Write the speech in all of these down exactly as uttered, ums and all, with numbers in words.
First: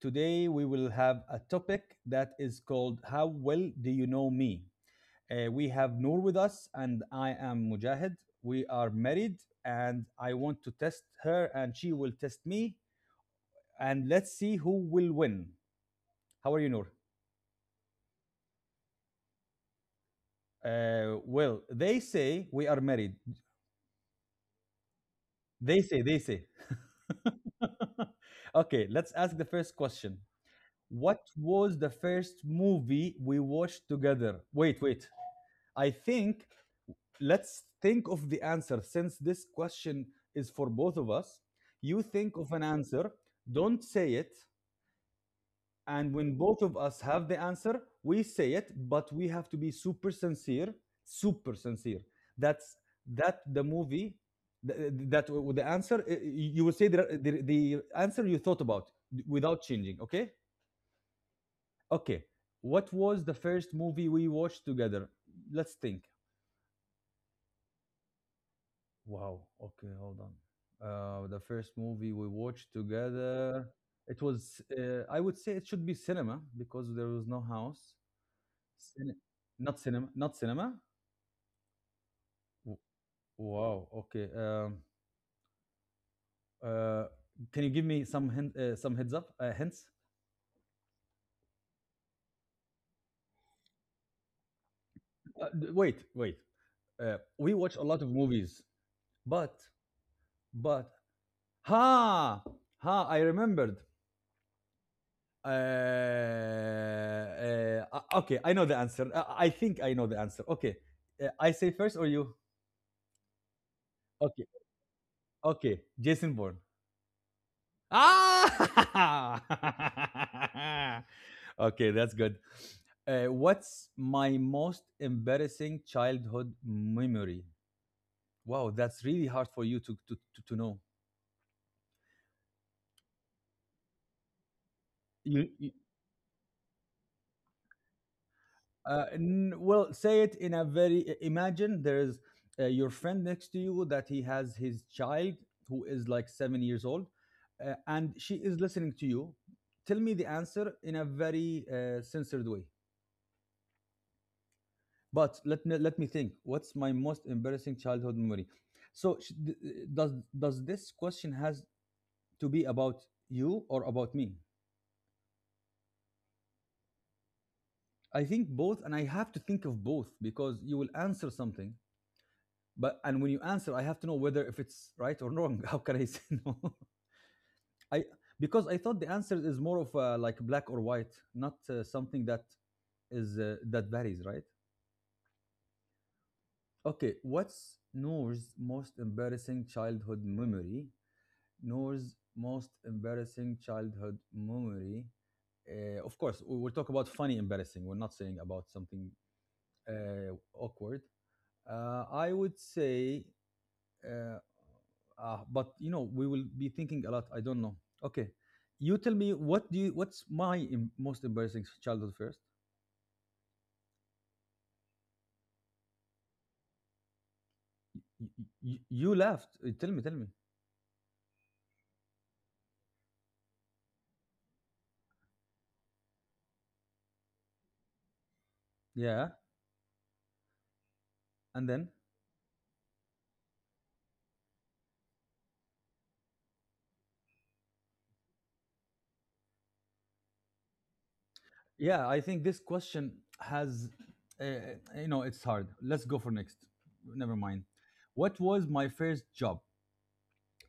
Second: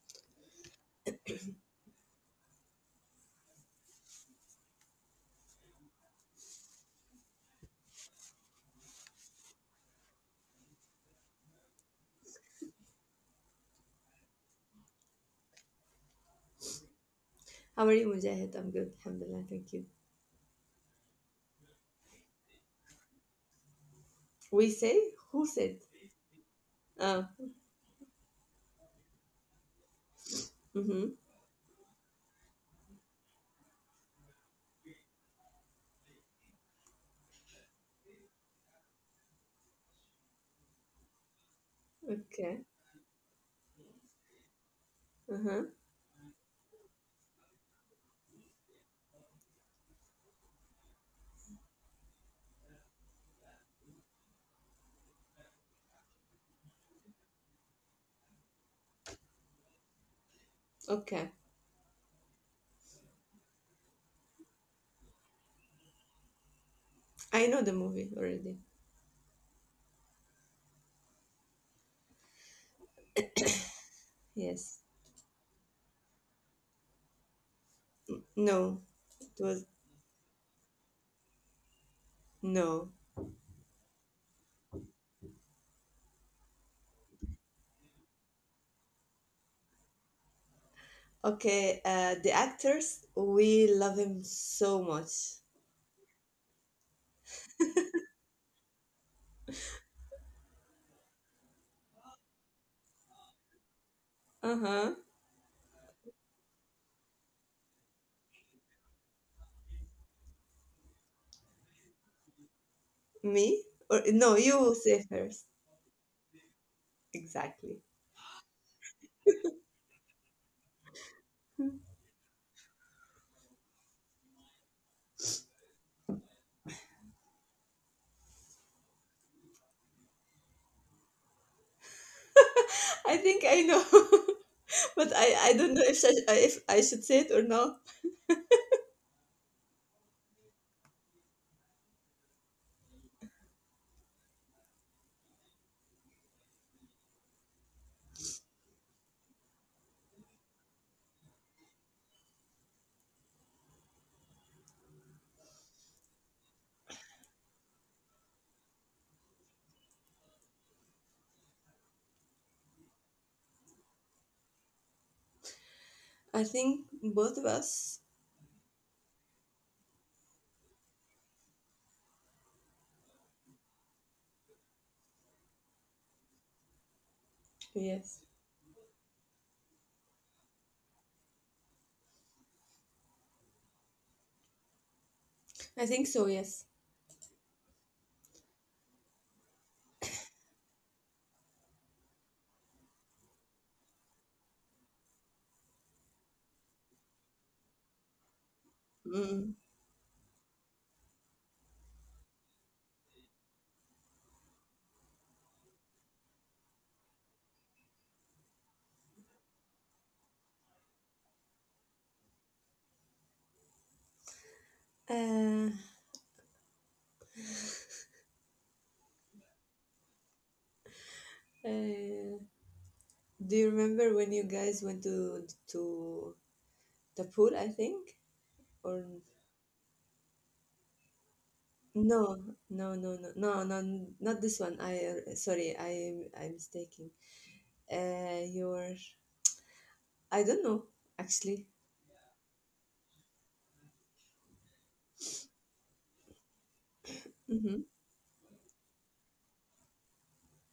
Today we will have a topic that is called How Well Do You Know Me? Uh, we have Noor with us, and I am Mujahid. We are married, and I want to test her, and she will test me. And let's see who will win. How are you, Noor? How are you, Mujahid? I'm good. Alhamdulillah. Thank you. Uh, well, they say we are married. We say? Who said? They say, they say. Ah, Okay, let's ask the first question. mm-hmm. What was the first movie we watched together? Wait, wait. I think let's think of the answer since this question is for both of us. You think of Okay. an answer, don't say it. Uh-huh. And when both of us have the answer, we say it, but we have to be super sincere, super sincere. That's that the movie th- that The answer, uh, you will say the, the, the answer you thought about without changing, okay? Okay. Okay, what was the first movie we watched together? Let's think. I know the movie already. Wow. Okay, hold on. Uh, the first movie we watched together, it was, Yes. uh, I would say, it should be cinema because there was no house. No. Cine- It was Not cinema, not cinema. W- no. Wow. Okay. Um, uh, can you give me some hint, uh, some heads up, uh, hints? Okay. Uh, the actors, we love him so much. Uh, d- wait, wait. Uh, we watch a lot of movies, but, but, ha, ha, I remembered. Uh-huh. Uh, uh, uh, okay, I know the answer. Uh, I think I know the answer. Okay, uh, I say first or you? Me? Or no, Okay, you say first. okay, Jason Bourne. Exactly. Ah! Okay, that's good. Uh, what's my most embarrassing childhood memory? Wow, that's really hard for you to to, to, to know. I think I know. But I, You, I don't you know if, I- if I should say it or not. Uh, n- well, say it in a very i- imagine there is, uh, your friend next to you that he has his child who is like seven years old, uh, and she is listening to you. Tell me the answer in a very uh, censored way. But let me let me think. What's my most embarrassing childhood memory? So sh- d- uh, does does this question has to be about you or about me? I think both of us. I think both, and I have to think of both because you will answer something but, and when you answer, I have to know whether if it's right or wrong. How can I say no? I Yes. Because I thought the answer is more of uh, like black or white, not uh, something that is, uh, that varies, right? I think so, yes. Okay, what's Noor's most embarrassing childhood memory? Noor's most embarrassing childhood memory. Uh, of course, we- we'll talk about funny embarrassing, we're not saying about something Mm. uh, awkward. uh, I would say, uh, uh, but you know, we will be thinking a lot. I don't know. Okay, you tell me, what do you, what's my em- most embarrassing childhood first. Uh, You, you, you laughed. Uh, tell me, tell me. uh, do you remember when you guys went to to the pool? I think or Yeah, and then No, no, no, no, no, no, not this one. I uh, Sorry, I am I'm mistaken. Uh, your I don't know actually. yeah, I think this question has, uh, uh, you know, it's hard, let's go for next, never mind. Mm-hmm. What was my first job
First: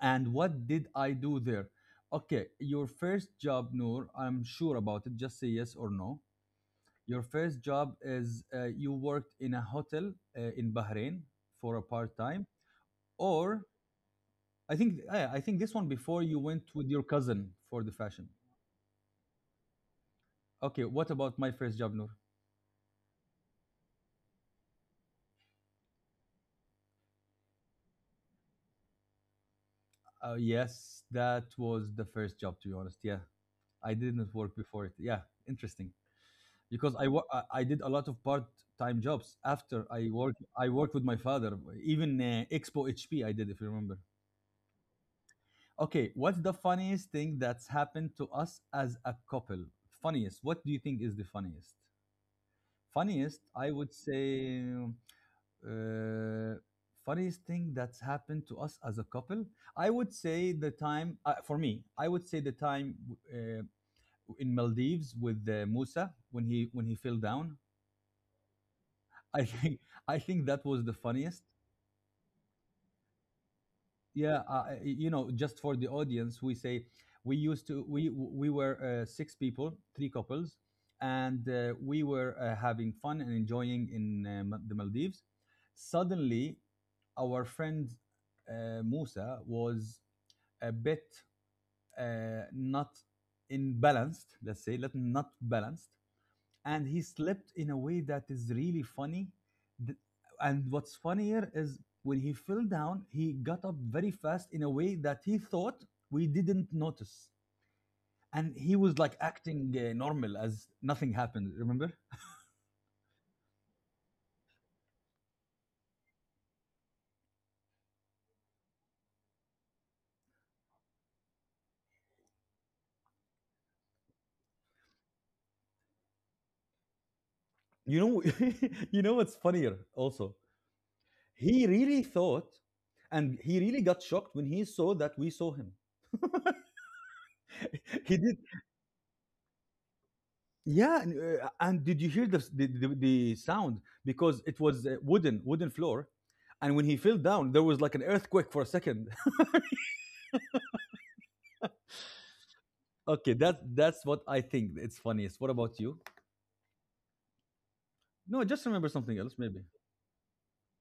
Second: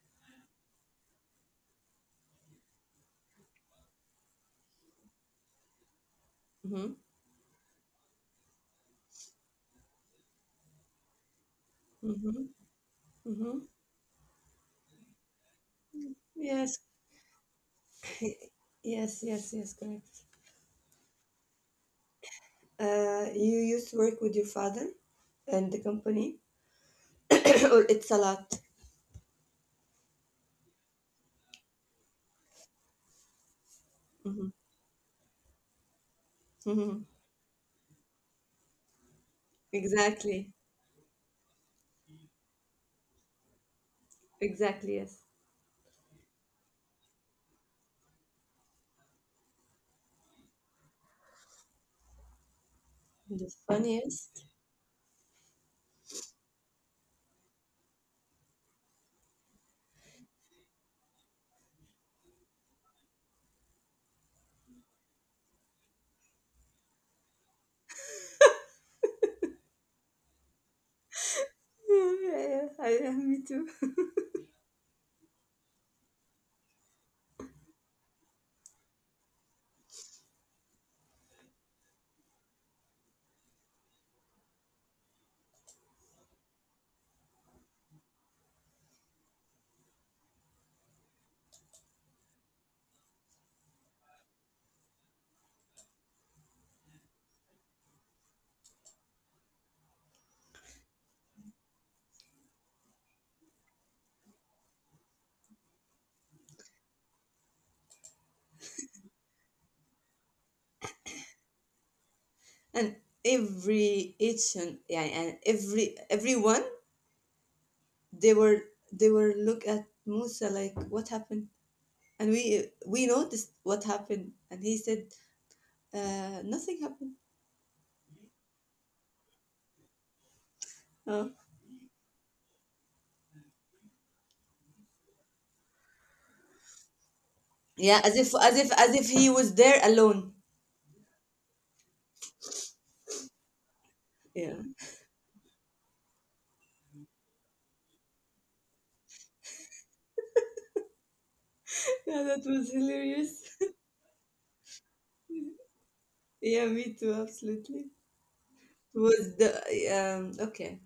and what did I do there? Okay, your first job, Noor, I'm sure about it, just say yes or no. Mm-hmm. Your first job is, uh, you worked in a hotel uh, in Bahrain for a part Mm-hmm. time, Hmm. or I think, yeah, I think this one before you went Yes, with your cousin for the fashion. yes, yes, yes, correct. Okay, what about my first job, Noor? Uh, you used to work with your father and the company, or it's a lot. Uh, yes, that was the first job, to be honest. Yeah, I didn't Mm-hmm. work before it. Yeah, interesting. Because Mm-hmm. I, wo- I I did a lot of part-time jobs after I worked. Exactly. I worked with my father, even uh, Expo H P. I did, if you remember. Exactly. Yes. Okay, what's the funniest thing that's happened to us as a couple? Funniest. What do you think is the funniest? Funniest, The I would funniest. say, uh, funniest thing that's happened to us as a couple. I would say the time, uh, for me, I would say the time uh, in Maldives with uh, Musa when he when he fell down. I think I think that was the funniest. Yeah, yeah, I, yeah, me too. Yeah, uh, you know, just for the audience, we say we used to we we were uh, six people, three couples, and uh, we were uh, having fun and enjoying in uh, Ma- the Maldives. Suddenly, our friend uh, Musa was a bit uh, not in balanced, let's say, let not balanced, and he slept in a way that is really funny. Th- And what's funnier is when he fell down, he got up very fast in a way that he thought we didn't notice. And he was like acting uh, normal as nothing happened, remember? And every each and Yeah, and every everyone they were they were look at Musa like what happened, and we we noticed what happened, and he said uh, nothing happened. You know, you know what's funnier also? Oh. He really thought, and he really got shocked when he saw that we saw him. Yeah, as He if did. as if as if he was there alone. Yeah, and, uh, and did you hear the, the, the, the sound? Because Yeah, it was uh, wooden, wooden floor. And when he fell down, there was like an earthquake for a second. yeah, that was hilarious. Okay, that, that's what I think. It's funniest. What about you? Yeah, me too, absolutely. No, just remember something Was else, the maybe. Um okay?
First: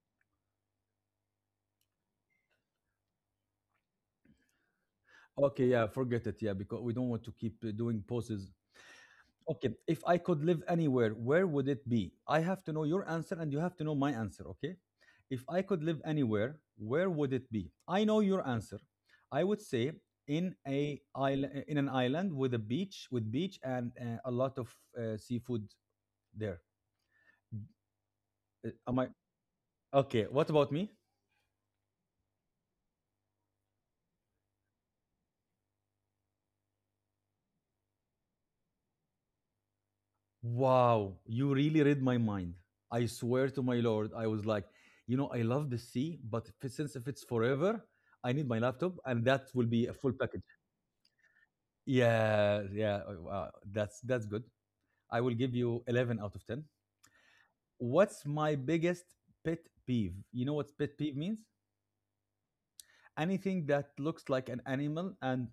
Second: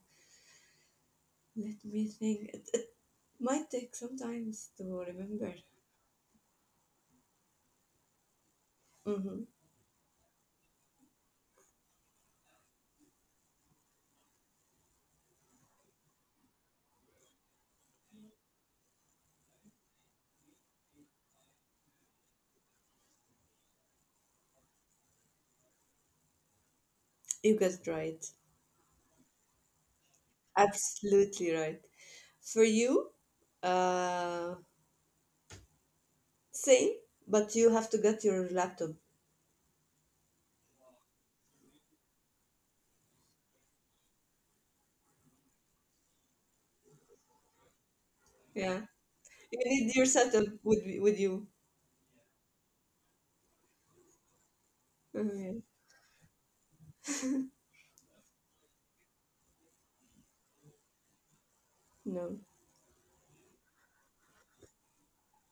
Let me think. It, it might take sometimes to remember. Okay, yeah, forget it. Yeah, because we don't want to keep uh, doing poses. Mm-hmm. Okay, if I could live anywhere, where would it be? I have to know your answer and you have to know my answer, okay? If I could live anywhere, where would it be? I know your answer. I would say in a island in an island with a beach with beach and uh, a lot of uh, seafood there. Uh, You Am I got right. Okay, what about me? Absolutely right. For you, uh, same, but you have to get your laptop. Wow, you really read my mind. I swear to my lord, I was like, you know, I love the sea, but if, it- since if it's forever, I need my Yeah. laptop and that You will be a need your full package. setup with, with you. Yeah, yeah. uh, Wow, that's that's good. I will give Mhm. you eleven out of ten. What's my biggest pet peeve? You know what pet peeve means? No. Anything that looks like an animal and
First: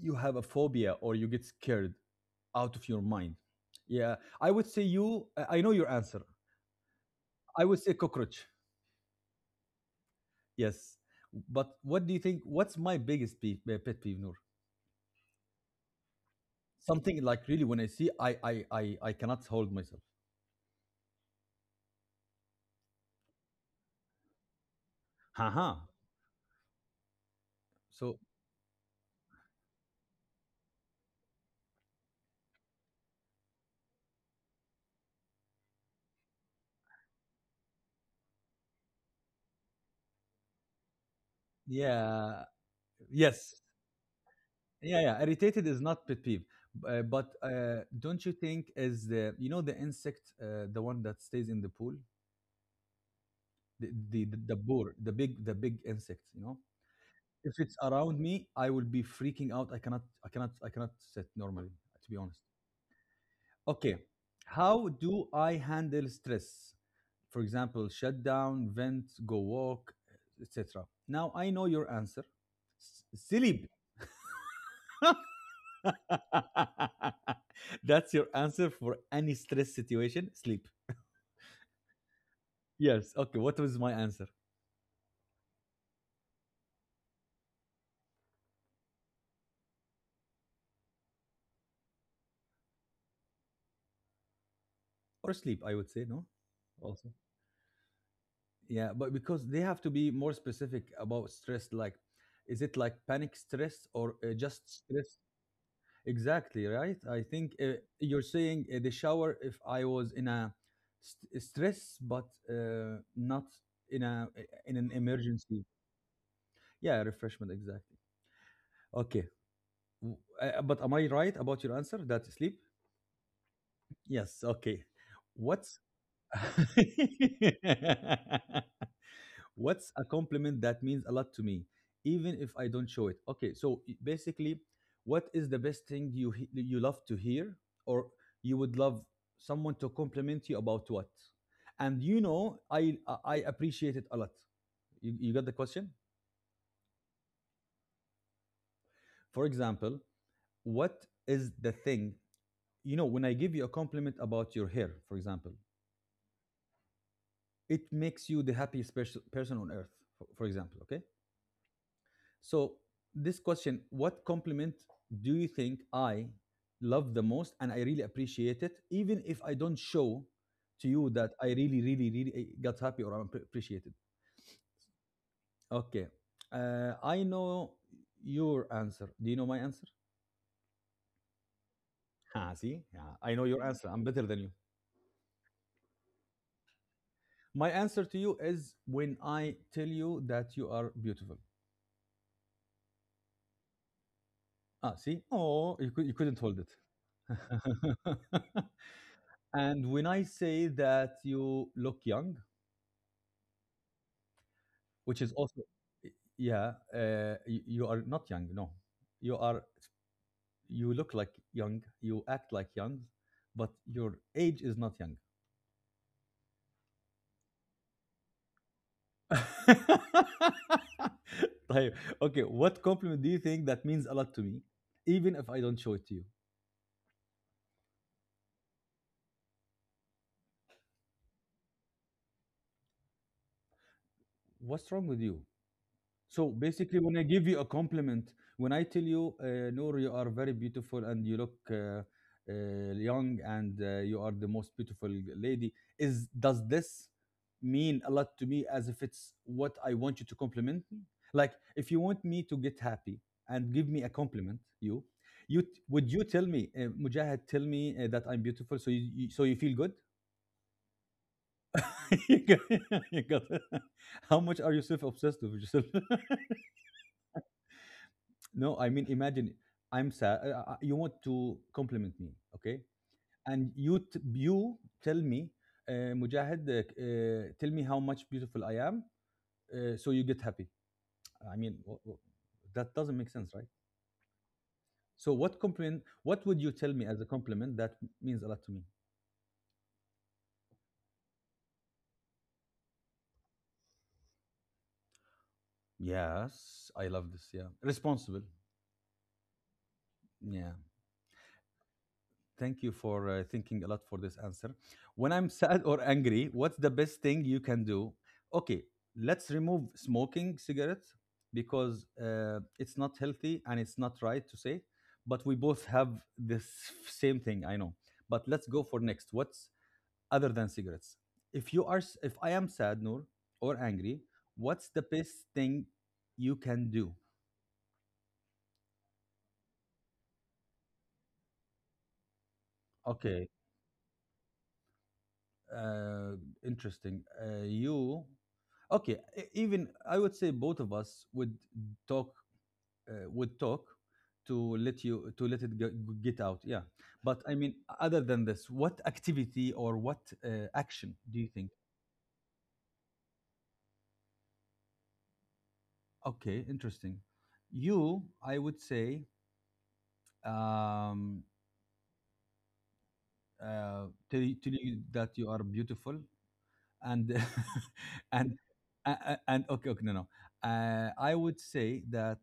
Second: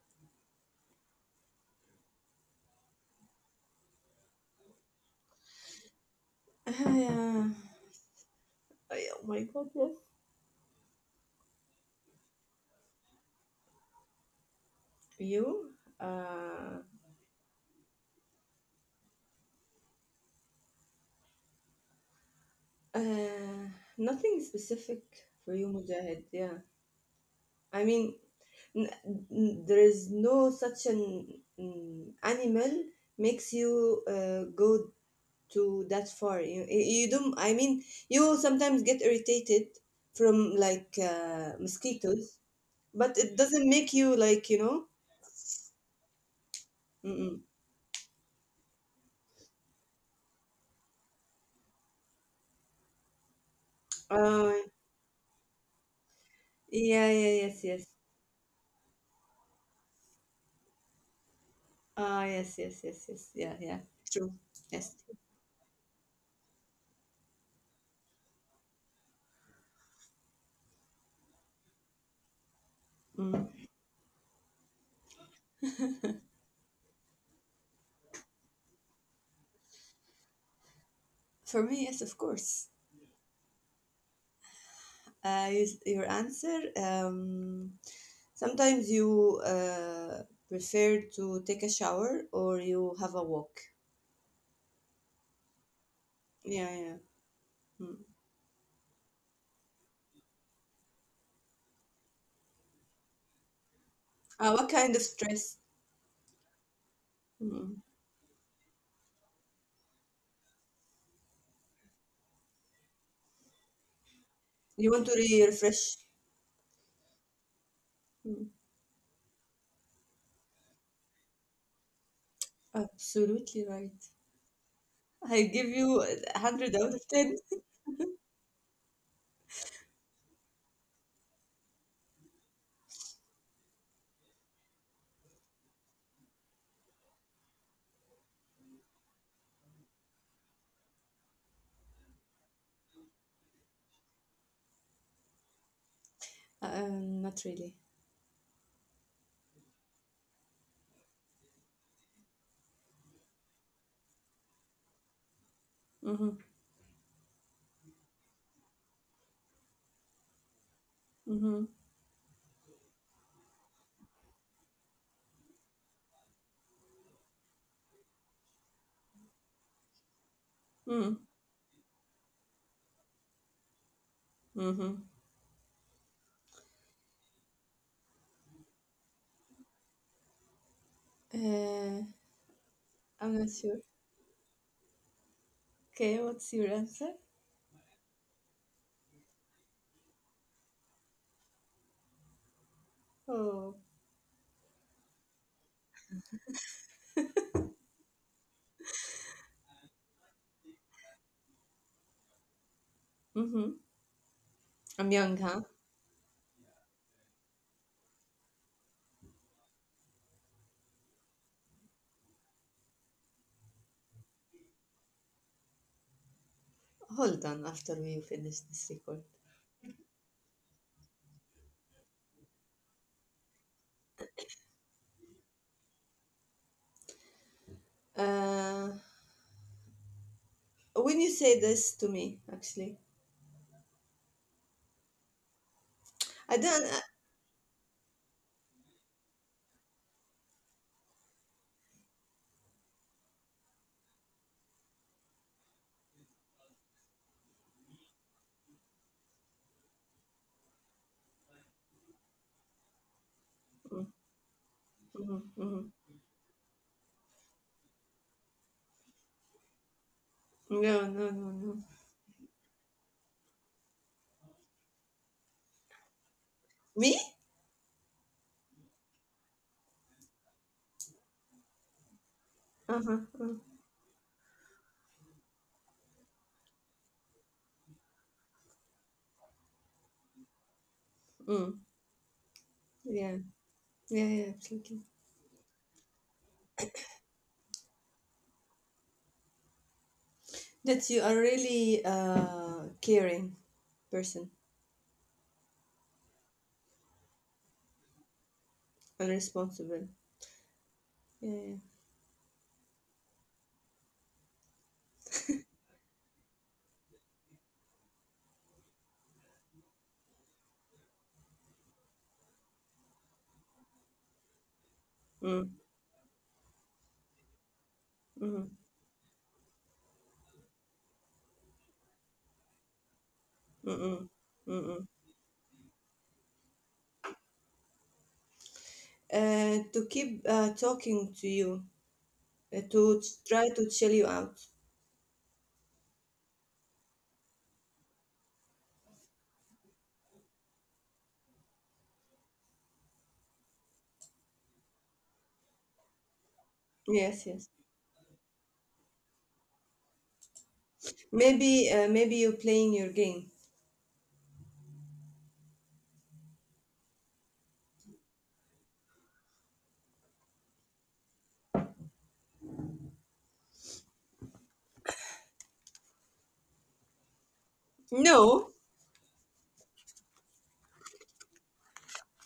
you have a phobia or you get scared out of your mind. Yeah, I would say you, I I know your answer. I would say cockroach. Uh, oh my god, yes. Yes. But what do you think, what's my biggest peeve, uh, pet peeve, Noor? You? Uh, Something like, really, when I see, I I I I cannot hold myself. uh, Nothing specific for you, Haha. Mujahid. Yeah. I mean, So n- n- there is no such an mm, animal makes you uh, go to that far. You, you don't i mean you sometimes get irritated from like uh, mosquitoes, yeah, but it yes. doesn't make you like, you know. Yeah, yeah. Irritated is not pet peeve, b- uh, but Mm-mm. uh, don't you think is the, you know, the insect, uh, the one that stays in the pool, the the the, uh, the boar, the big the big insect. You know, yeah, yeah, if yes, it's yes. around me, I will be freaking out. I cannot, I cannot, I cannot sit normally. To be Ah, honest. yes, yes, yes, yes, yeah, yeah. Okay, True. Yes. how do I handle stress? For example, shut down, vent, go walk, et cetera. Now I know your answer. S- mm. Sleep. That's your answer for any stress situation? Sleep. For me, yes, of course. Yes. Okay, what was my answer? Uh, you, your answer, um, sometimes you uh, prefer to take a shower or you have a walk. Or sleep, I would say, no? Yeah, yeah. Also. Mm. Yeah, but because they have to be more specific about stress, like, is it like panic stress or uh, Uh, just what kind of stress? stress? Exactly, right? I think uh, Mm. you're saying uh, the shower if I was in a st- uh, stress, but uh, not in a, uh, in an You want to re- emergency. refresh? Yeah, refreshment, exactly. Mm. Okay, W- uh, but am I right about your answer that sleep? Absolutely right. Yes. Okay. I give What's you a hundred out of ten. what's a compliment that means a lot to me, even if I don't show it? Okay. So, i- basically, what is the best thing you he- you love to hear, or you would love someone to compliment you about what? And you know, I I I appreciate it a lot. You, you got the question? Um, not really. For example, what is the thing? You know, when I give you a compliment about your hair, for example, Mm-hmm. it makes you the happiest pers- person on earth, for, for example, okay? Mm-hmm. So this question, what compliment do you think I love the most and I really appreciate it, even if I don't show to you Mm-hmm. that I really really really eh, got happy or I'm appre- appreciated. Mm-hmm. Okay, uh, I know your answer, do you know my answer? Uh, Ah, see, yeah, I'm I know not your sure. answer, I'm better than you. Okay, what's your answer? My answer to you is when I tell you that you are beautiful. Oh, Ah, see, oh, you, cou- you couldn't hold it. And when I say that you look young, mm-hmm. I'm which is young, huh? also, yeah, uh, you, you are not young. No, you are. You look like young. You act like young, but your age is not young. Hold on after we finish this record. طيب, okay. What compliment do you think that means a lot to me, even if I don't show it to you? Uh, when you say this to me, actually, What's wrong with you? So I don't. basically, Uh, when I give you a compliment, when I tell you, uh, Noor, you are very beautiful and you look uh, uh, young and uh, you are the most beautiful lady, is does this mean a lot to me as if it's what I want you to compliment me? Like, if you want me to get happy and give me mm, a compliment, you, mm-hmm, you t- mm-hmm. would you tell me, uh, Mujahid, tell me uh, that I'm beautiful, so you, you so you feel good? No, no, no, no. You got- you got- How much are you self obsessed with yourself? Me? No, I mean, imagine I'm sad. uh, uh, You want to compliment me, okay? Uh-huh, uh, huh. And you t- you tell me, uh, Mujahid, uh, uh, tell me how much beautiful I am, uh, so you get happy. I Mm. mean, wh- wh- that doesn't make Yeah, sense, right? yeah, yeah, absolutely. So what compliment? What would you tell me as a compliment that means a lot to me? That you are really uh, caring person Yes, I love this. Yeah, responsible. and responsible. Yeah. Yeah, yeah. Thank you for uh, thinking a lot for this answer. When I'm sad or angry, what's the best thing you can do? Okay, let's remove smoking cigarettes because uh, it's not healthy and it's not right to say, but we Mm, both have this same thing, I know. But let's mm, go for next. What's other than cigarettes? If you are s- if I am sad, Noor, or mm, angry, mm, what's the mm. best thing you can do? Uh, to keep uh, talking to you, uh, to ch- Okay, try to chill you out. uh, interesting. Uh, you okay e- even I would say both of us would talk uh, would talk to let you to let it go, get out, yeah, but Yes, I yes. mean other than this what activity or what uh, action do you think? Maybe, uh, maybe you're playing your game. Okay, interesting. You, I would say, um uh, tell, you- tell you that you are beautiful and and No. a- a- and okay, okay, no, no, uh, I would say that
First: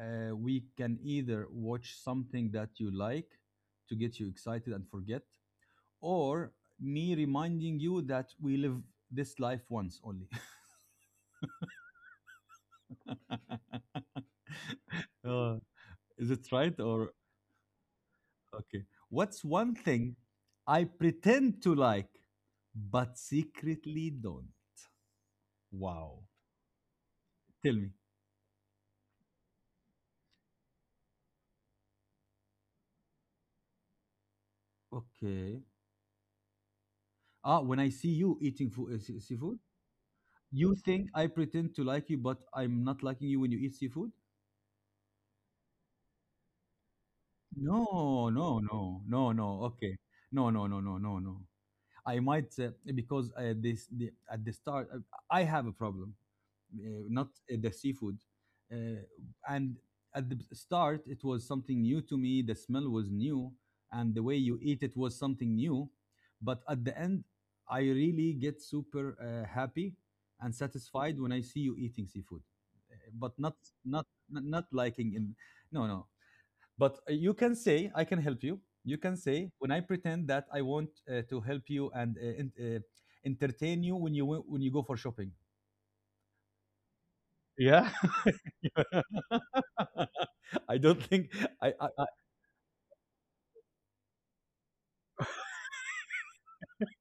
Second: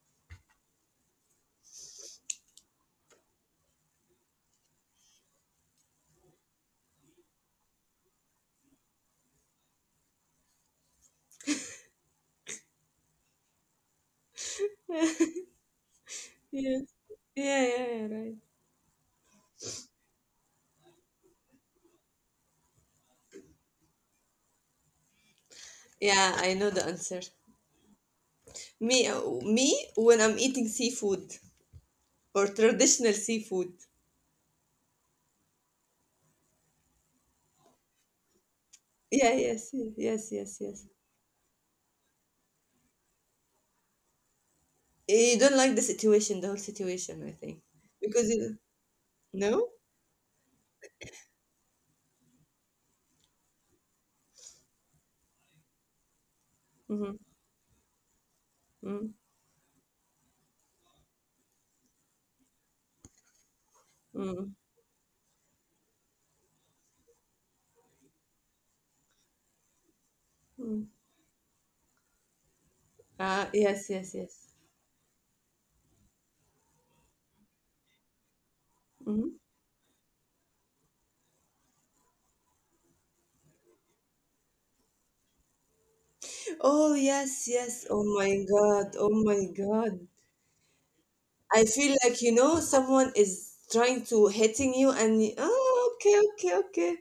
uh, we can either watch something that you like to get you excited and forget, or me reminding you that we live this life once only. Yeah, Uh, is it right? yeah, Or, yeah, yeah, right. okay. What's one thing I pretend to like, but secretly don't? Wow. Yeah, I know the answer. Tell me. Me, uh, me when I'm eating seafood or traditional seafood. Okay. Ah, when I see you eating food, Yeah, seafood, yes, yes, yes, yes, you yes. think I pretend to like you, but I'm not liking you when you eat seafood? Eh, you don't like the situation, the whole situation, I think, No, because it, no, no, no, no. no, Okay, no, no, no, no, no, no. I might uh, because uh, this the, at the start uh, I have a problem, uh, mm-hmm. not uh, the seafood, uh, Mm. and at the start it was something new to me. The smell was new, and the way Mm. you eat it was something new. But at the end, I really get super uh, happy and Mm. satisfied when I see you eating seafood. Uh, but Ah, not, yes, not yes, not yes. not liking in. No, no. But uh, you can say, I can help you. You can Hmm. say, when I pretend that I want uh, to help you and uh, en- uh, entertain you when you when you go for shopping. Oh yes, yes. Yeah. Oh my God. Oh my God. I don't think. I I, I, feel I like you know someone is trying to hitting you, and you- oh, okay, okay, okay.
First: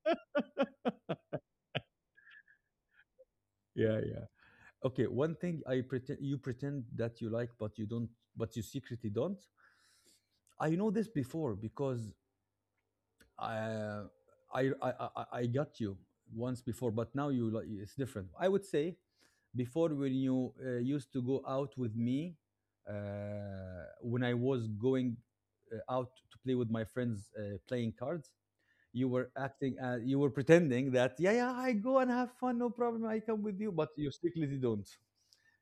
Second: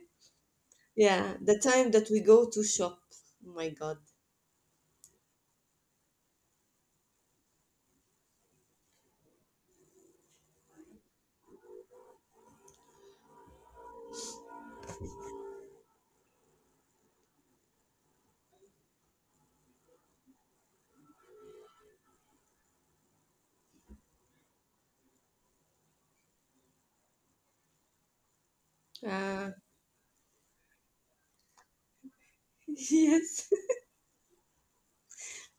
Yeah, the time that we go to shop. Oh my yeah. God. Yeah. Okay. One thing I pretend you pretend that you like, but you don't, but you secretly don't. I know this before because uh, I, I I I got you once before, but now you like it's different. I would say before when you uh, used to go out with me, uh, when I was going uh, out to play with my friends, uh, playing cards, you were Ah, acting as you were pretending that yeah, yeah, I go and have fun, no problem, I come yes. with you, but you secretly don't.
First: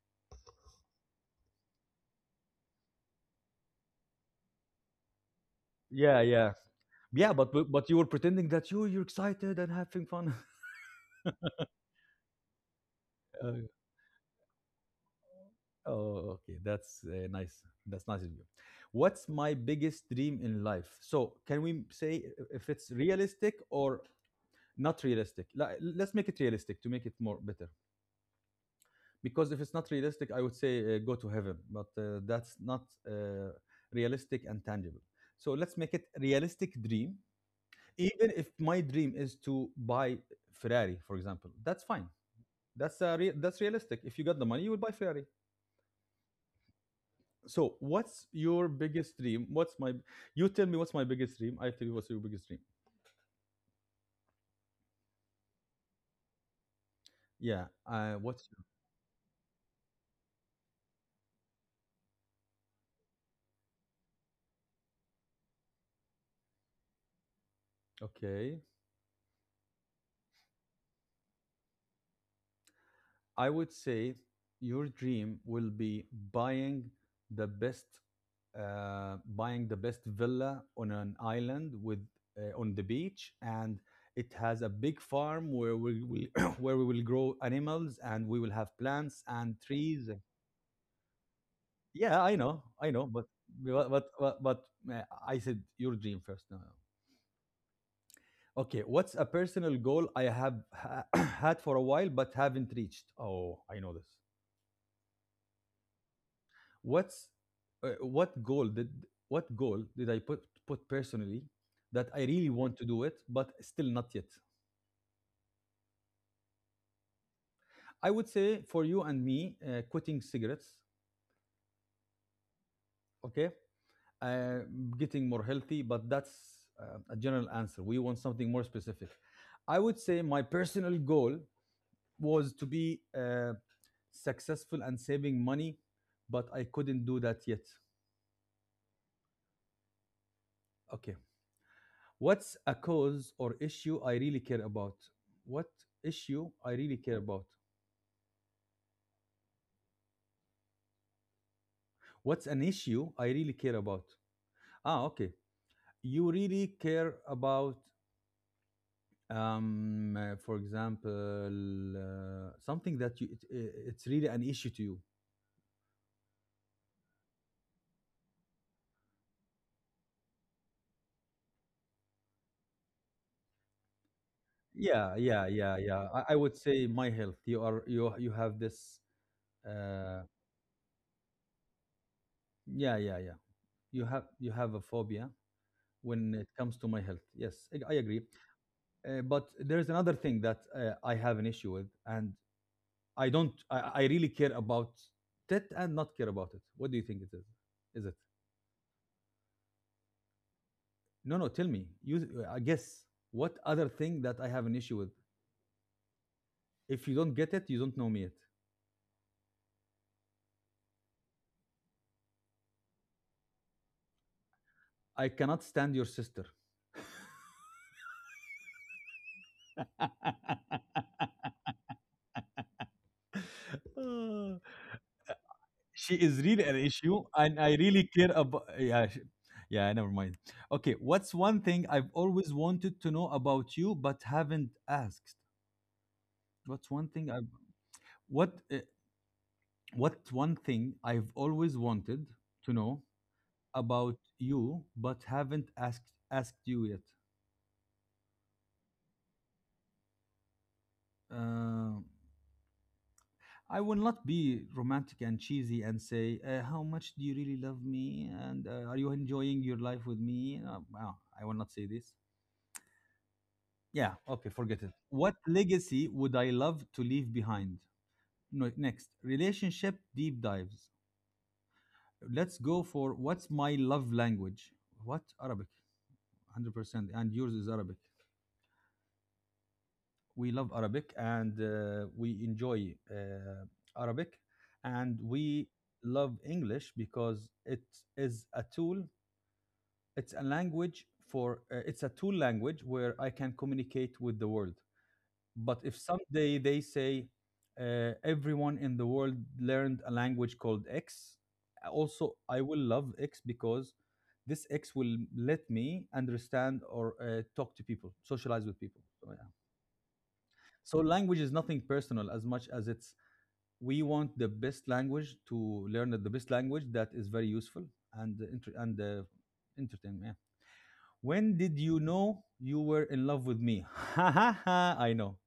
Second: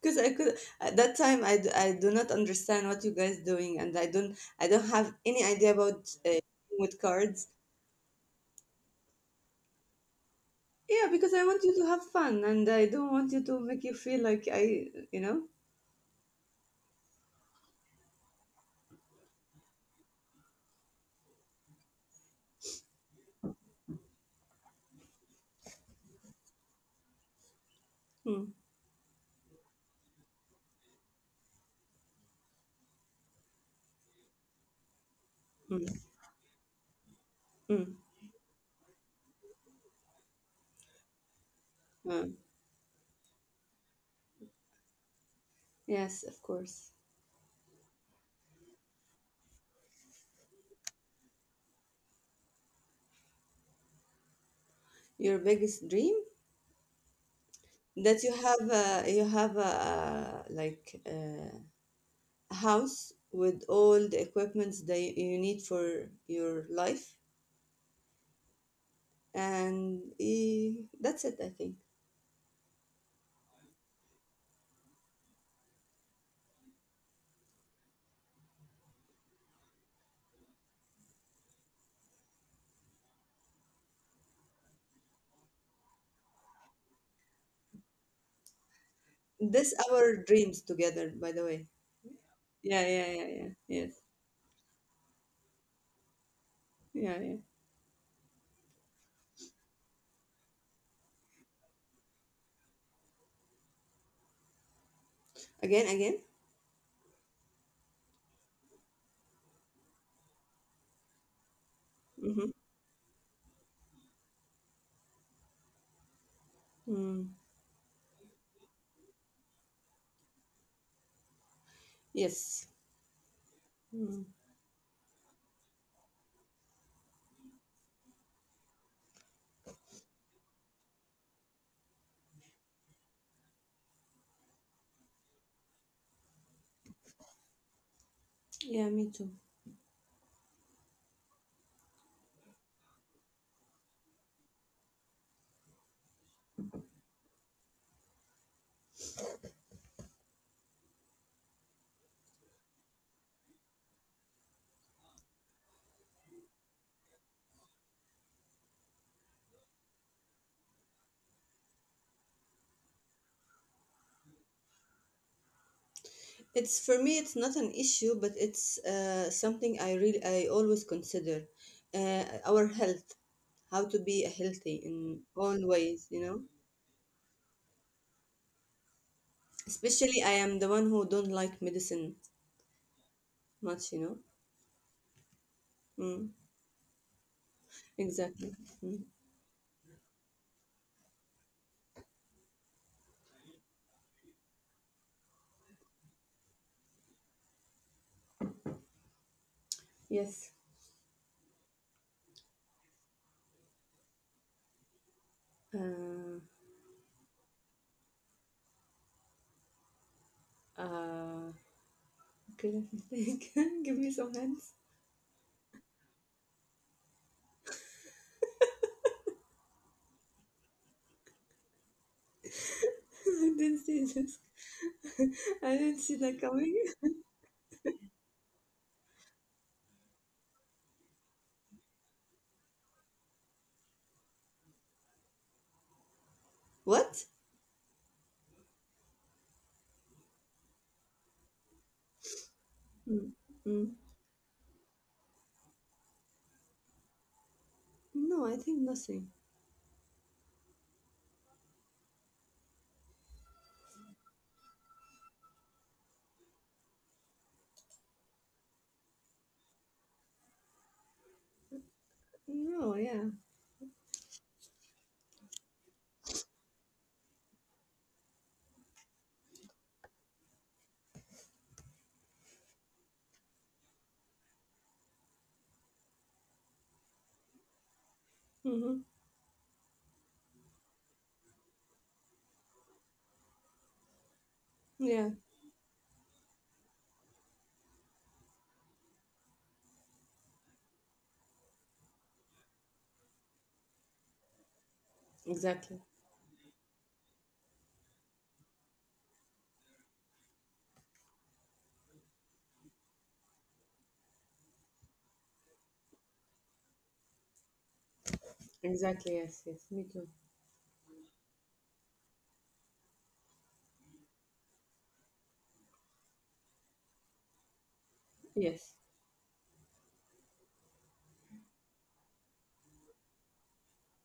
Because I could at that time I, d- I do not understand what you guys doing, and I don't I don't have any idea about Yeah, uh, yeah, with yeah, cards. but but, but you were pretending that you you're excited and having fun. Yeah, because I want you to have fun and I don't want you to Uh, make you feel like I, you know. oh, okay. That's uh, nice. That's nice of you. What's my biggest dream in life? So, can we say if it's realistic or not realistic? Like, let's make it realistic to make it more better. Hmm, Because if it's not realistic, I would say uh, go to heaven, but uh, that's not uh, realistic and tangible. So, let's make hmm, it realistic dream. hmm, Even if my dream is to buy Ferrari, for example, that's fine. hmm. That's uh, rea- that's realistic. If you got the money, you will buy Ferrari. Yes, of course. So, what's your biggest dream? What's my, you tell me what's my biggest dream? I tell you what's your biggest dream. Your biggest dream Yeah. Uh, that you What's have a, you have a, like uh, a house with all the equipments that you need for your life okay? and eh, that's it, I think. I would say your dream will be buying the best, uh, buying the best villa on an island with uh, on the beach, and it has a big farm where we will where we will grow animals, and we will have plants and This trees. our dreams together, by the way. Yeah, I know, Yeah, I know, yeah, yeah, but yeah. but Yes. but but, but uh, I said your dream first. No, no. Yeah, yeah. Okay, what's a personal goal I have ha- had for a while but haven't reached? Oh, I know this. Again, again. What's uh, what goal did, what goal did I put put personally that I Mm-hmm. really want to do it but still not yet? Mm. I would say for you and me, uh, quitting cigarettes. Yes. Okay, Mm. uh, getting more healthy, but that's uh, a general answer. We want something more specific. I would say my personal goal was to be uh, successful and saving money, but I couldn't do that yet. Yeah, me too. Okay. What's a cause or issue I really care about? What issue I really care about? What's an issue I really care about? Ah, okay. You really care about, um, uh, for example, uh, something that you, it, i- it's really an issue to you. It's for me. It's not an issue, but it's uh, something I really, I always consider. Uh, our health, how to be healthy Yeah, in yeah, all yeah, ways, yeah. you I, I know. would say my health. You are, you you have this. Especially, Uh, I am the one who don't like medicine yeah, yeah, yeah. much, you You know. have, you have a phobia Mm. when it comes to my health. Yes, I I agree. Exactly. Mm. Uh, but there is another thing that uh, I have an issue with, and I don't. I, I really care about that and not care about it. What do you think it is? Is it? Yes. No, no. Tell me. You. I guess. What other thing that I have an issue with? Uh, If you don't get it, you don't know me yet. uh, Okay, let me think. Give me some hints. I cannot stand your sister. I didn't see this. Ah, I didn't she see is that really an coming. issue and I really care about, yeah, sh- yeah, never mind. Okay, what's one thing I've always wanted to know about you but haven't asked? What's one thing I, What? what uh, what one thing I've always wanted to know Mm. about Mm. you but haven't asked asked you yet? No, I think nothing. Um, I will not be romantic and cheesy and say, uh, "How much do you really love me?" and uh, "Are you enjoying your life with me?" Uh, wow, I will not say this. No, yeah. Yeah, okay, forget it. What legacy would I love to leave behind? No, next, relationship deep dives. Let's go for what's my love language? What? Arabic, one hundred percent. And yours is Arabic. Hmm. We love Arabic and uh, we enjoy uh, Arabic and we Yeah, love English because it is a tool, it's a language for, uh, it's a tool language where I can communicate with the world. But if someday they exactly. say uh, everyone in the world learned a language called X, also I will love X because this X will let me understand or uh, talk to people, socialize with people. So, yeah. Exactly, yes, yes, So me too. language is nothing personal as much as it's we want the best language to learn the best language that is very useful and uh, inter- and uh, Yes. entertaining. Yeah. When did you know you were in love with me? Ha ha ha! I know.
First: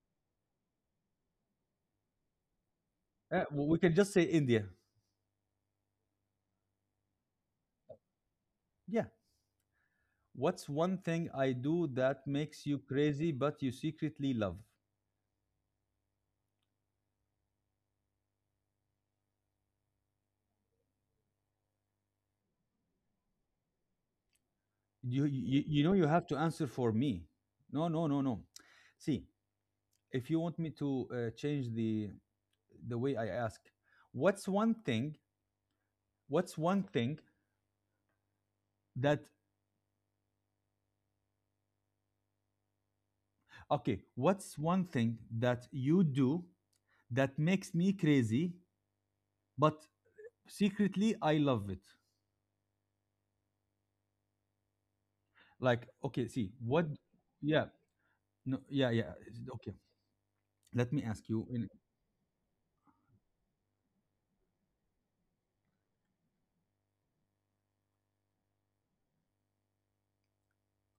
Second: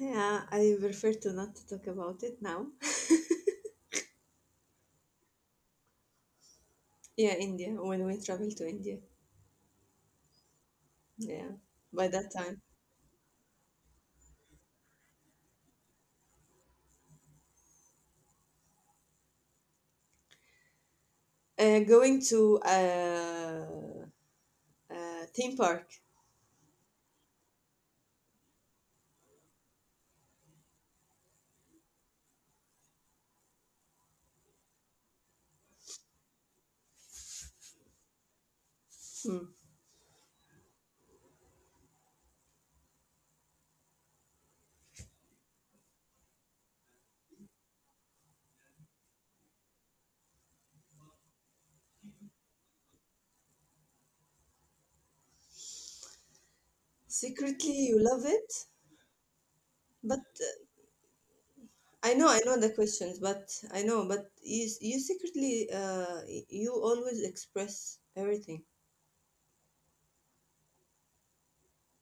Yeah, I prefer to not to talk about it now. Uh, w- we can just say India. Yeah, India, when we travel to Yeah. India. What's one thing I Yeah, do that by that makes you time. crazy, but you secretly love? Uh, going to uh, You, uh, you, you theme know, you park. have to answer for me. No, no, no, no. See, if you want me to uh, change the the way I ask, what's one thing? What's one thing that Hmm. okay? What's one thing that you do that makes me crazy, but secretly I love it? Like, okay, see, what? Secretly, you love Yeah, it, no, yeah, yeah. but Okay, uh, let me I ask know, I you know in. the questions, but I know, but you you secretly uh y- you always express everything.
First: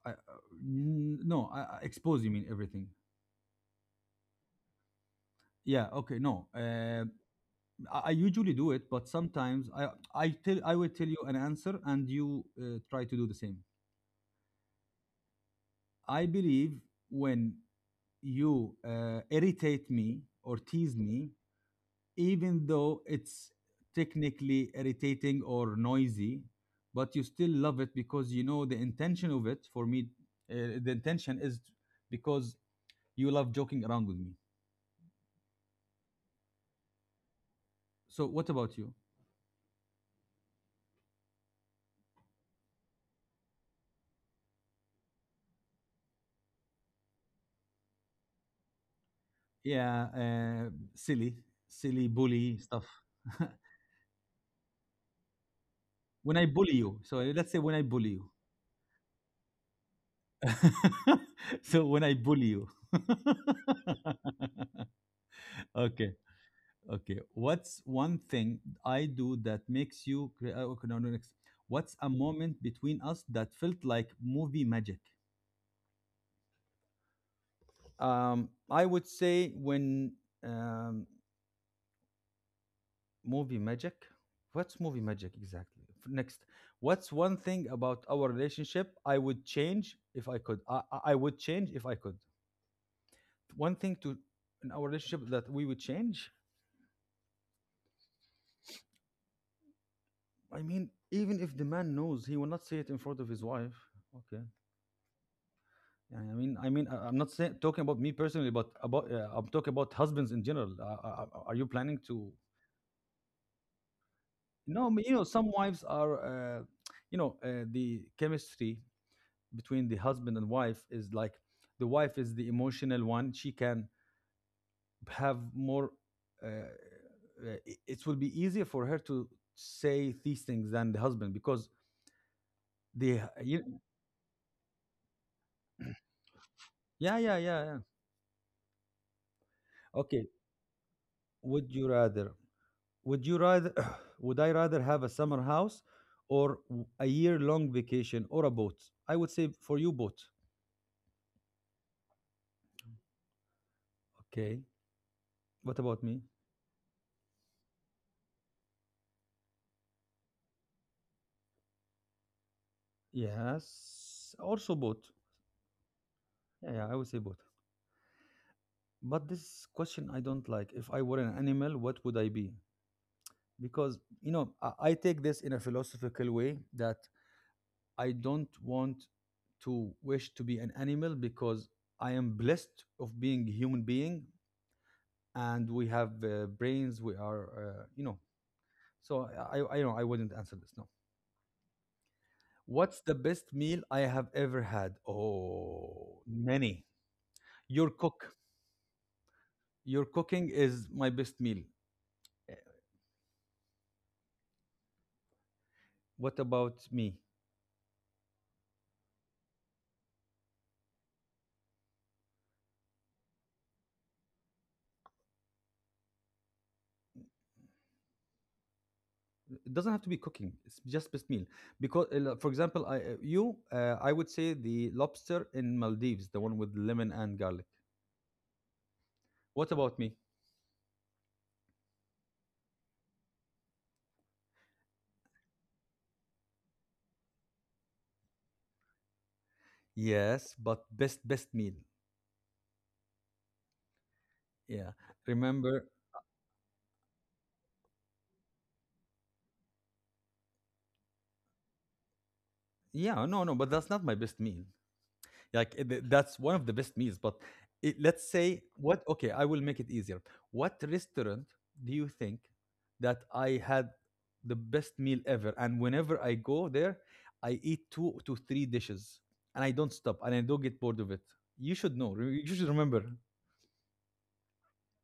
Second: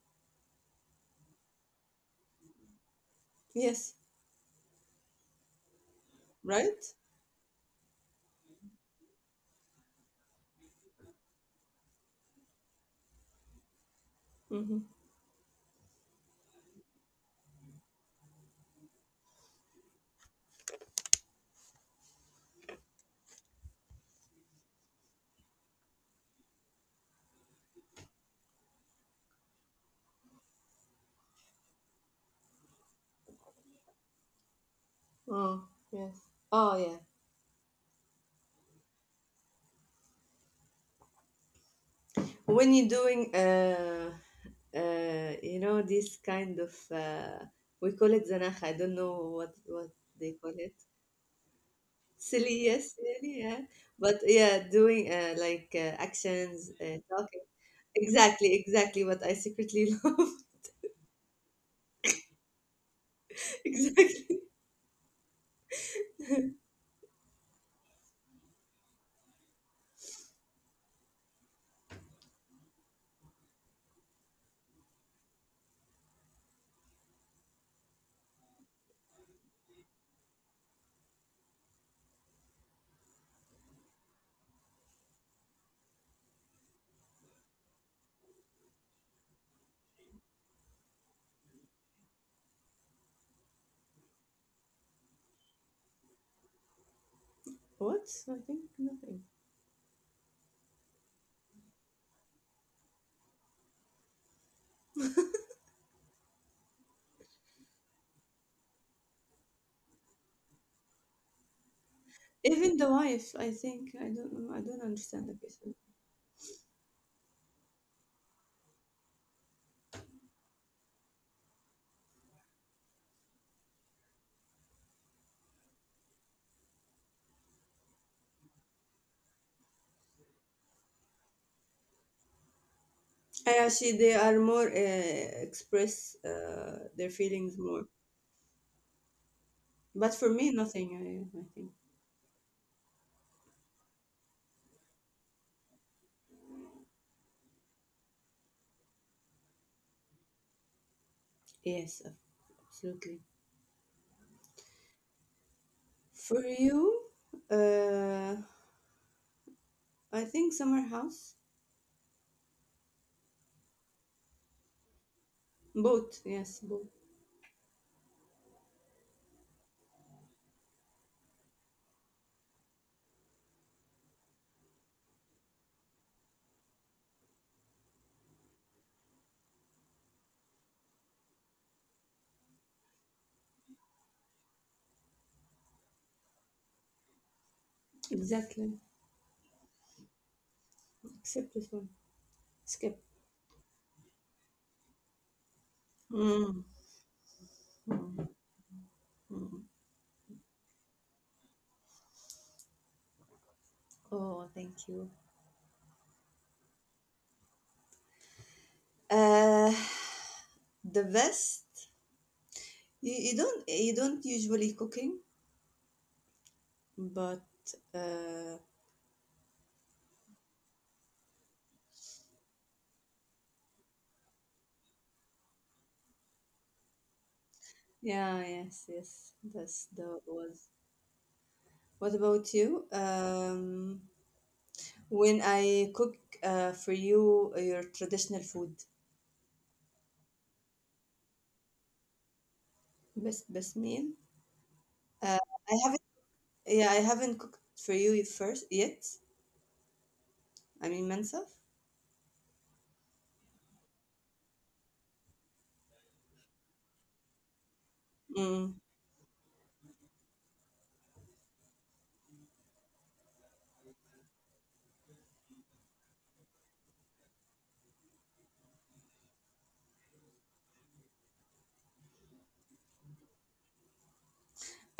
I, uh, n- no, I, I expose you mean everything. Yes, Yeah, okay, no. right? Uh, I, I usually do it, but sometimes I I tell I will tell you an answer and you uh, try to do the same. Mm-hmm. I believe when you uh, irritate me or tease me, even though it's technically irritating or noisy, but you still love it because you know the intention of it. For me, uh, the intention is because you love joking around with me. Oh, yes. Oh, yeah. So, what about you? When you're doing uh uh you know, this kind of, uh, we call it zanakh. I don't know what what Yeah, they call it. uh, silly, silly Silly, bully yes, stuff. silly, yeah. But yeah, doing uh like uh, When I actions, bully uh, you, so talking. let's say when I bully you. Exactly, exactly what I secretly love. So when I bully you. Exactly. Okay, okay. What's one thing I do that makes you? cra- uh, Okay, no, no, next. What's a moment between us that felt like movie magic? Um, I would say when um, movie magic? What's movie magic exactly? F- Next, what's one thing about our relationship I would change if I could? I, I I would change if I could. One thing to in our relationship that we would change. What? I think nothing. I mean, even if the man knows, he will not say it in front of his wife. Okay. Yeah, I mean, I mean, I- I'm not saying talking about me personally, but about uh, I'm talking about husbands in general. Uh, uh, uh, are you planning to? Even the wife, I think. I don't know. I don't No, I mean, understand the you know, some person. wives are, uh, you know, uh, the chemistry between the husband and wife is like the wife is the emotional one. She can have more. uh, uh, it it will be easier for her to say these things than the husband because the Yeah, yeah, she, you, they are more uh, express uh, their yeah, feelings yeah, more. yeah, yeah. But for me, Okay. nothing. I, I think would you rather would you rather would I rather have a summer house or w- a year long vacation or a boat? I would say for you, boat. yes, ab- absolutely. Okay, what about For me? you, uh, I think summer house. Yes, also boat. Both, yes, both. Yeah, yeah, I would say boat. But this question I don't like. If I were an animal, what would I be? Because, you know, I, I take this in a philosophical way that I don't want to wish to be an animal because I am blessed of being a human being, and we have uh, brains, we are, uh, you know. Exactly. So I, I, I know I wouldn't answer this. No. Except this one. Skip. What's the best meal I have ever had? Oh, Mm, many. Your mm, cook, mm. your cooking is my best meal. Eh, Oh, thank you. what about me? Uh, the best. You, you don't, you don't usually cooking, but. Uh, It doesn't have to be cooking, it's just meal. Because uh, For example, I, uh, you uh, I would say the lobster in Maldives, the one with lemon and garlic. Yeah, yes, yes. That's What the about me? was. What about you? Um, when I cook uh, for you uh, your traditional food, Yes, but best best meal. best best meal. Yeah, Uh, I remember. haven't. Yeah, I haven't cooked for you first yet. I mean, myself. Yeah, no no, but that's not my best meal. Like it- th- that's one of the best meals. But it, let's say Mm. what? Okay, I will make it easier. What restaurant do you think that I had the best meal ever? And whenever I go there, I eat two to three dishes, and I don't stop, and I don't get bored of it. You should know. re- You should remember.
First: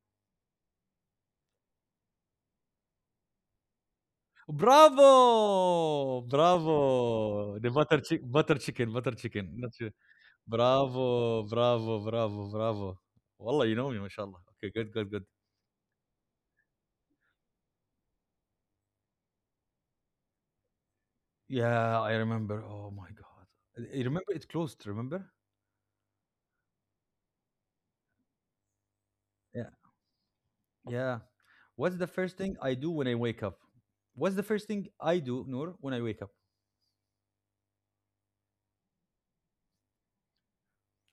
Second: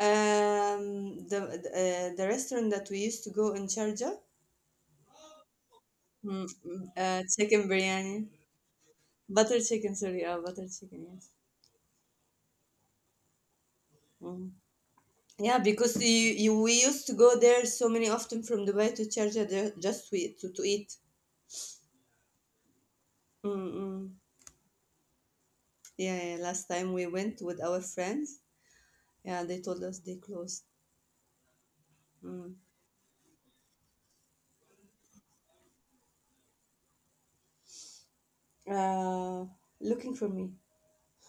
Um, the the, uh, the restaurant that we used to go in Sharjah, Bravo! mm, mm, uh, chicken Bravo! The butter biryani, chick butter chicken, butter butter chicken. Not chicken. sure. Sorry, uh, butter chicken. Yes. Bravo, bravo, bravo, bravo. Wallah, you know me, Mm. mashallah. Okay, good, good, good. Yeah, because you, you we used to go there so many often from Dubai to Sharjah there just to eat, to, to eat. Yeah, I remember. Oh my God. I Mm-mm. I remember it closed, remember? Yeah, yeah, last time we went with our friends, yeah, they Yeah. told us they closed. Yeah. What's the first Mm. thing I do when I wake up? What's the first thing I do, Noor, when I wake up? Uh, looking for me.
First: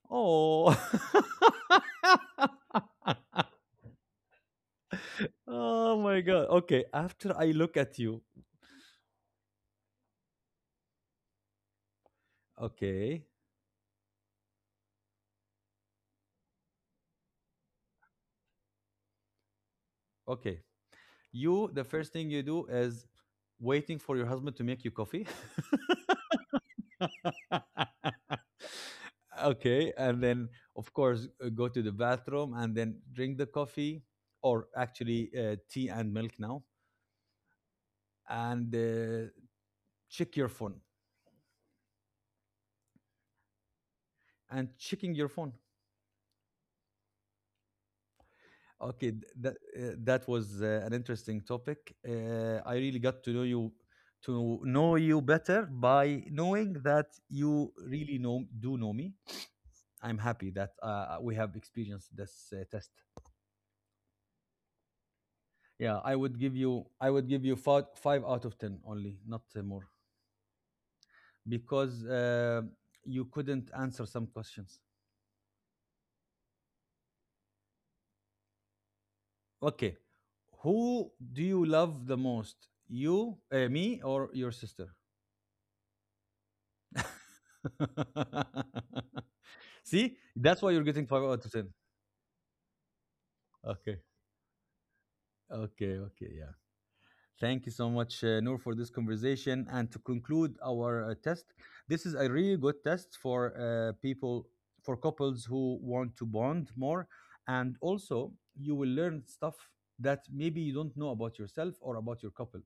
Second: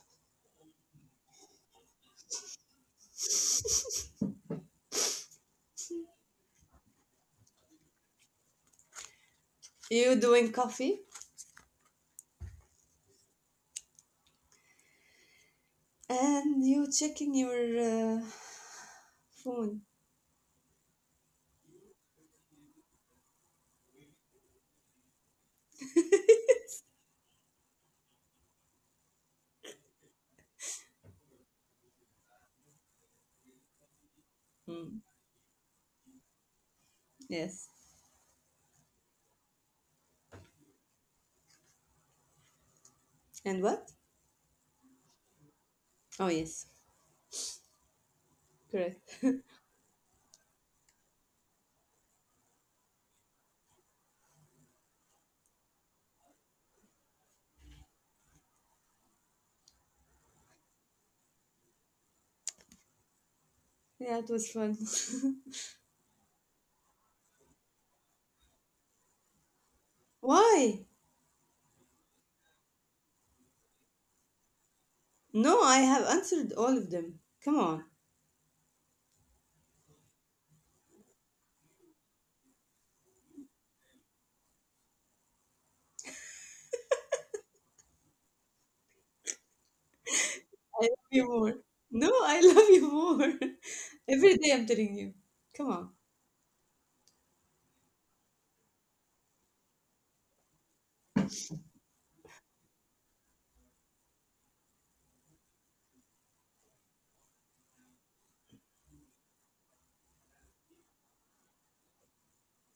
Oh. Oh my God. Okay. After I look at you. You doing coffee Okay. and you checking your uh, phone. Okay. You, the first thing you do is waiting for your husband to make you coffee. Okay, and then of course uh, go to the bathroom and then drink the coffee, or Mm. actually uh, tea and milk now, Yes. and uh, check your phone, And what? and checking your phone. Oh yes, correct. Okay, th- that uh, that was uh, an interesting topic. uh, I really got to know you, to know you better by knowing that you really know do know me. I'm happy that uh, we have experienced this uh, test. Yeah, it was fun. Yeah, I would give you, I would give you five, five out of ten only, not uh, more. Why? Because uh, you couldn't answer some questions. No, I have answered all of them. Come on. Okay, who do you love the most? You, uh, me, or your sister? See, that's why you're getting You five more. out of ten. No, I love you more. Okay, Every day I'm telling you. Come on. okay, okay. Yeah, thank you so much, uh, Noor, for this conversation. And to conclude our uh, test, this is a really good test for uh, people, for couples who want to bond more. And also, you will learn stuff that maybe you don't know about yourself or about your couple.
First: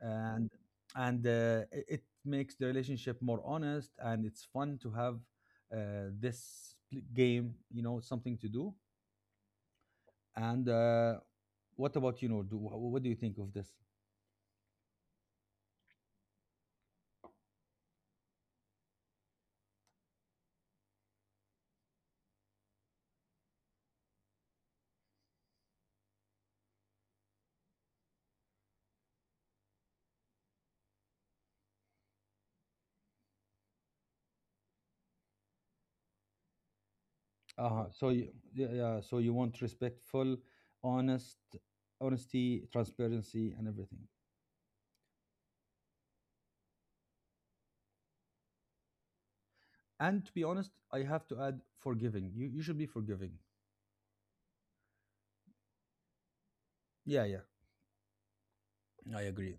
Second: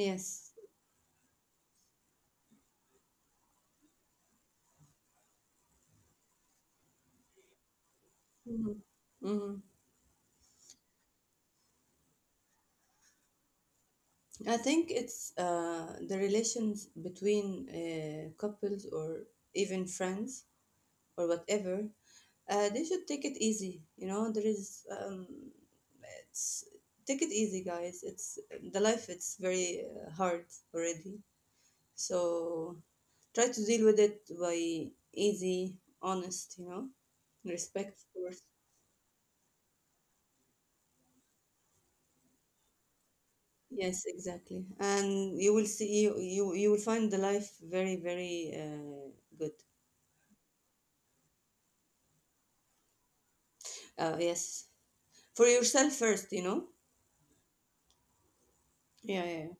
And and uh, it it makes the relationship more honest, and it's fun to have uh, this pl- game. You know, something to do. Hmm. Hmm. And uh, what about you, Noor? Do, wh- what do you think of this? I think it's uh, the relations between uh, couples or even friends or whatever. Uh, they should take it easy. You know, there is. Um, it's take it easy, guys. It's the life. It's very uh, hard already. So try to deal with it by easy, honest. You know, Uh-huh. respect, of So you, course. yeah, yeah, so you want respectful, honest, honesty, transparency, and Yes, everything. exactly. And you will see you you, you will find the life very very uh, good. And to be honest, I have to add forgiving. You you should be forgiving. Uh, yes, for yourself first, you know. Yeah, yeah, I Yeah, yeah. agree.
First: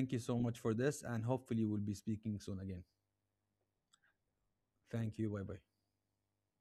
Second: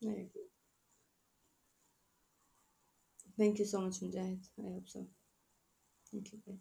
Yeah. I you agree. so much for this, and hopefully we'll be speaking soon again. Thank you so much, Mujahid. I hope so. Thank you. Bye bye. Thank you.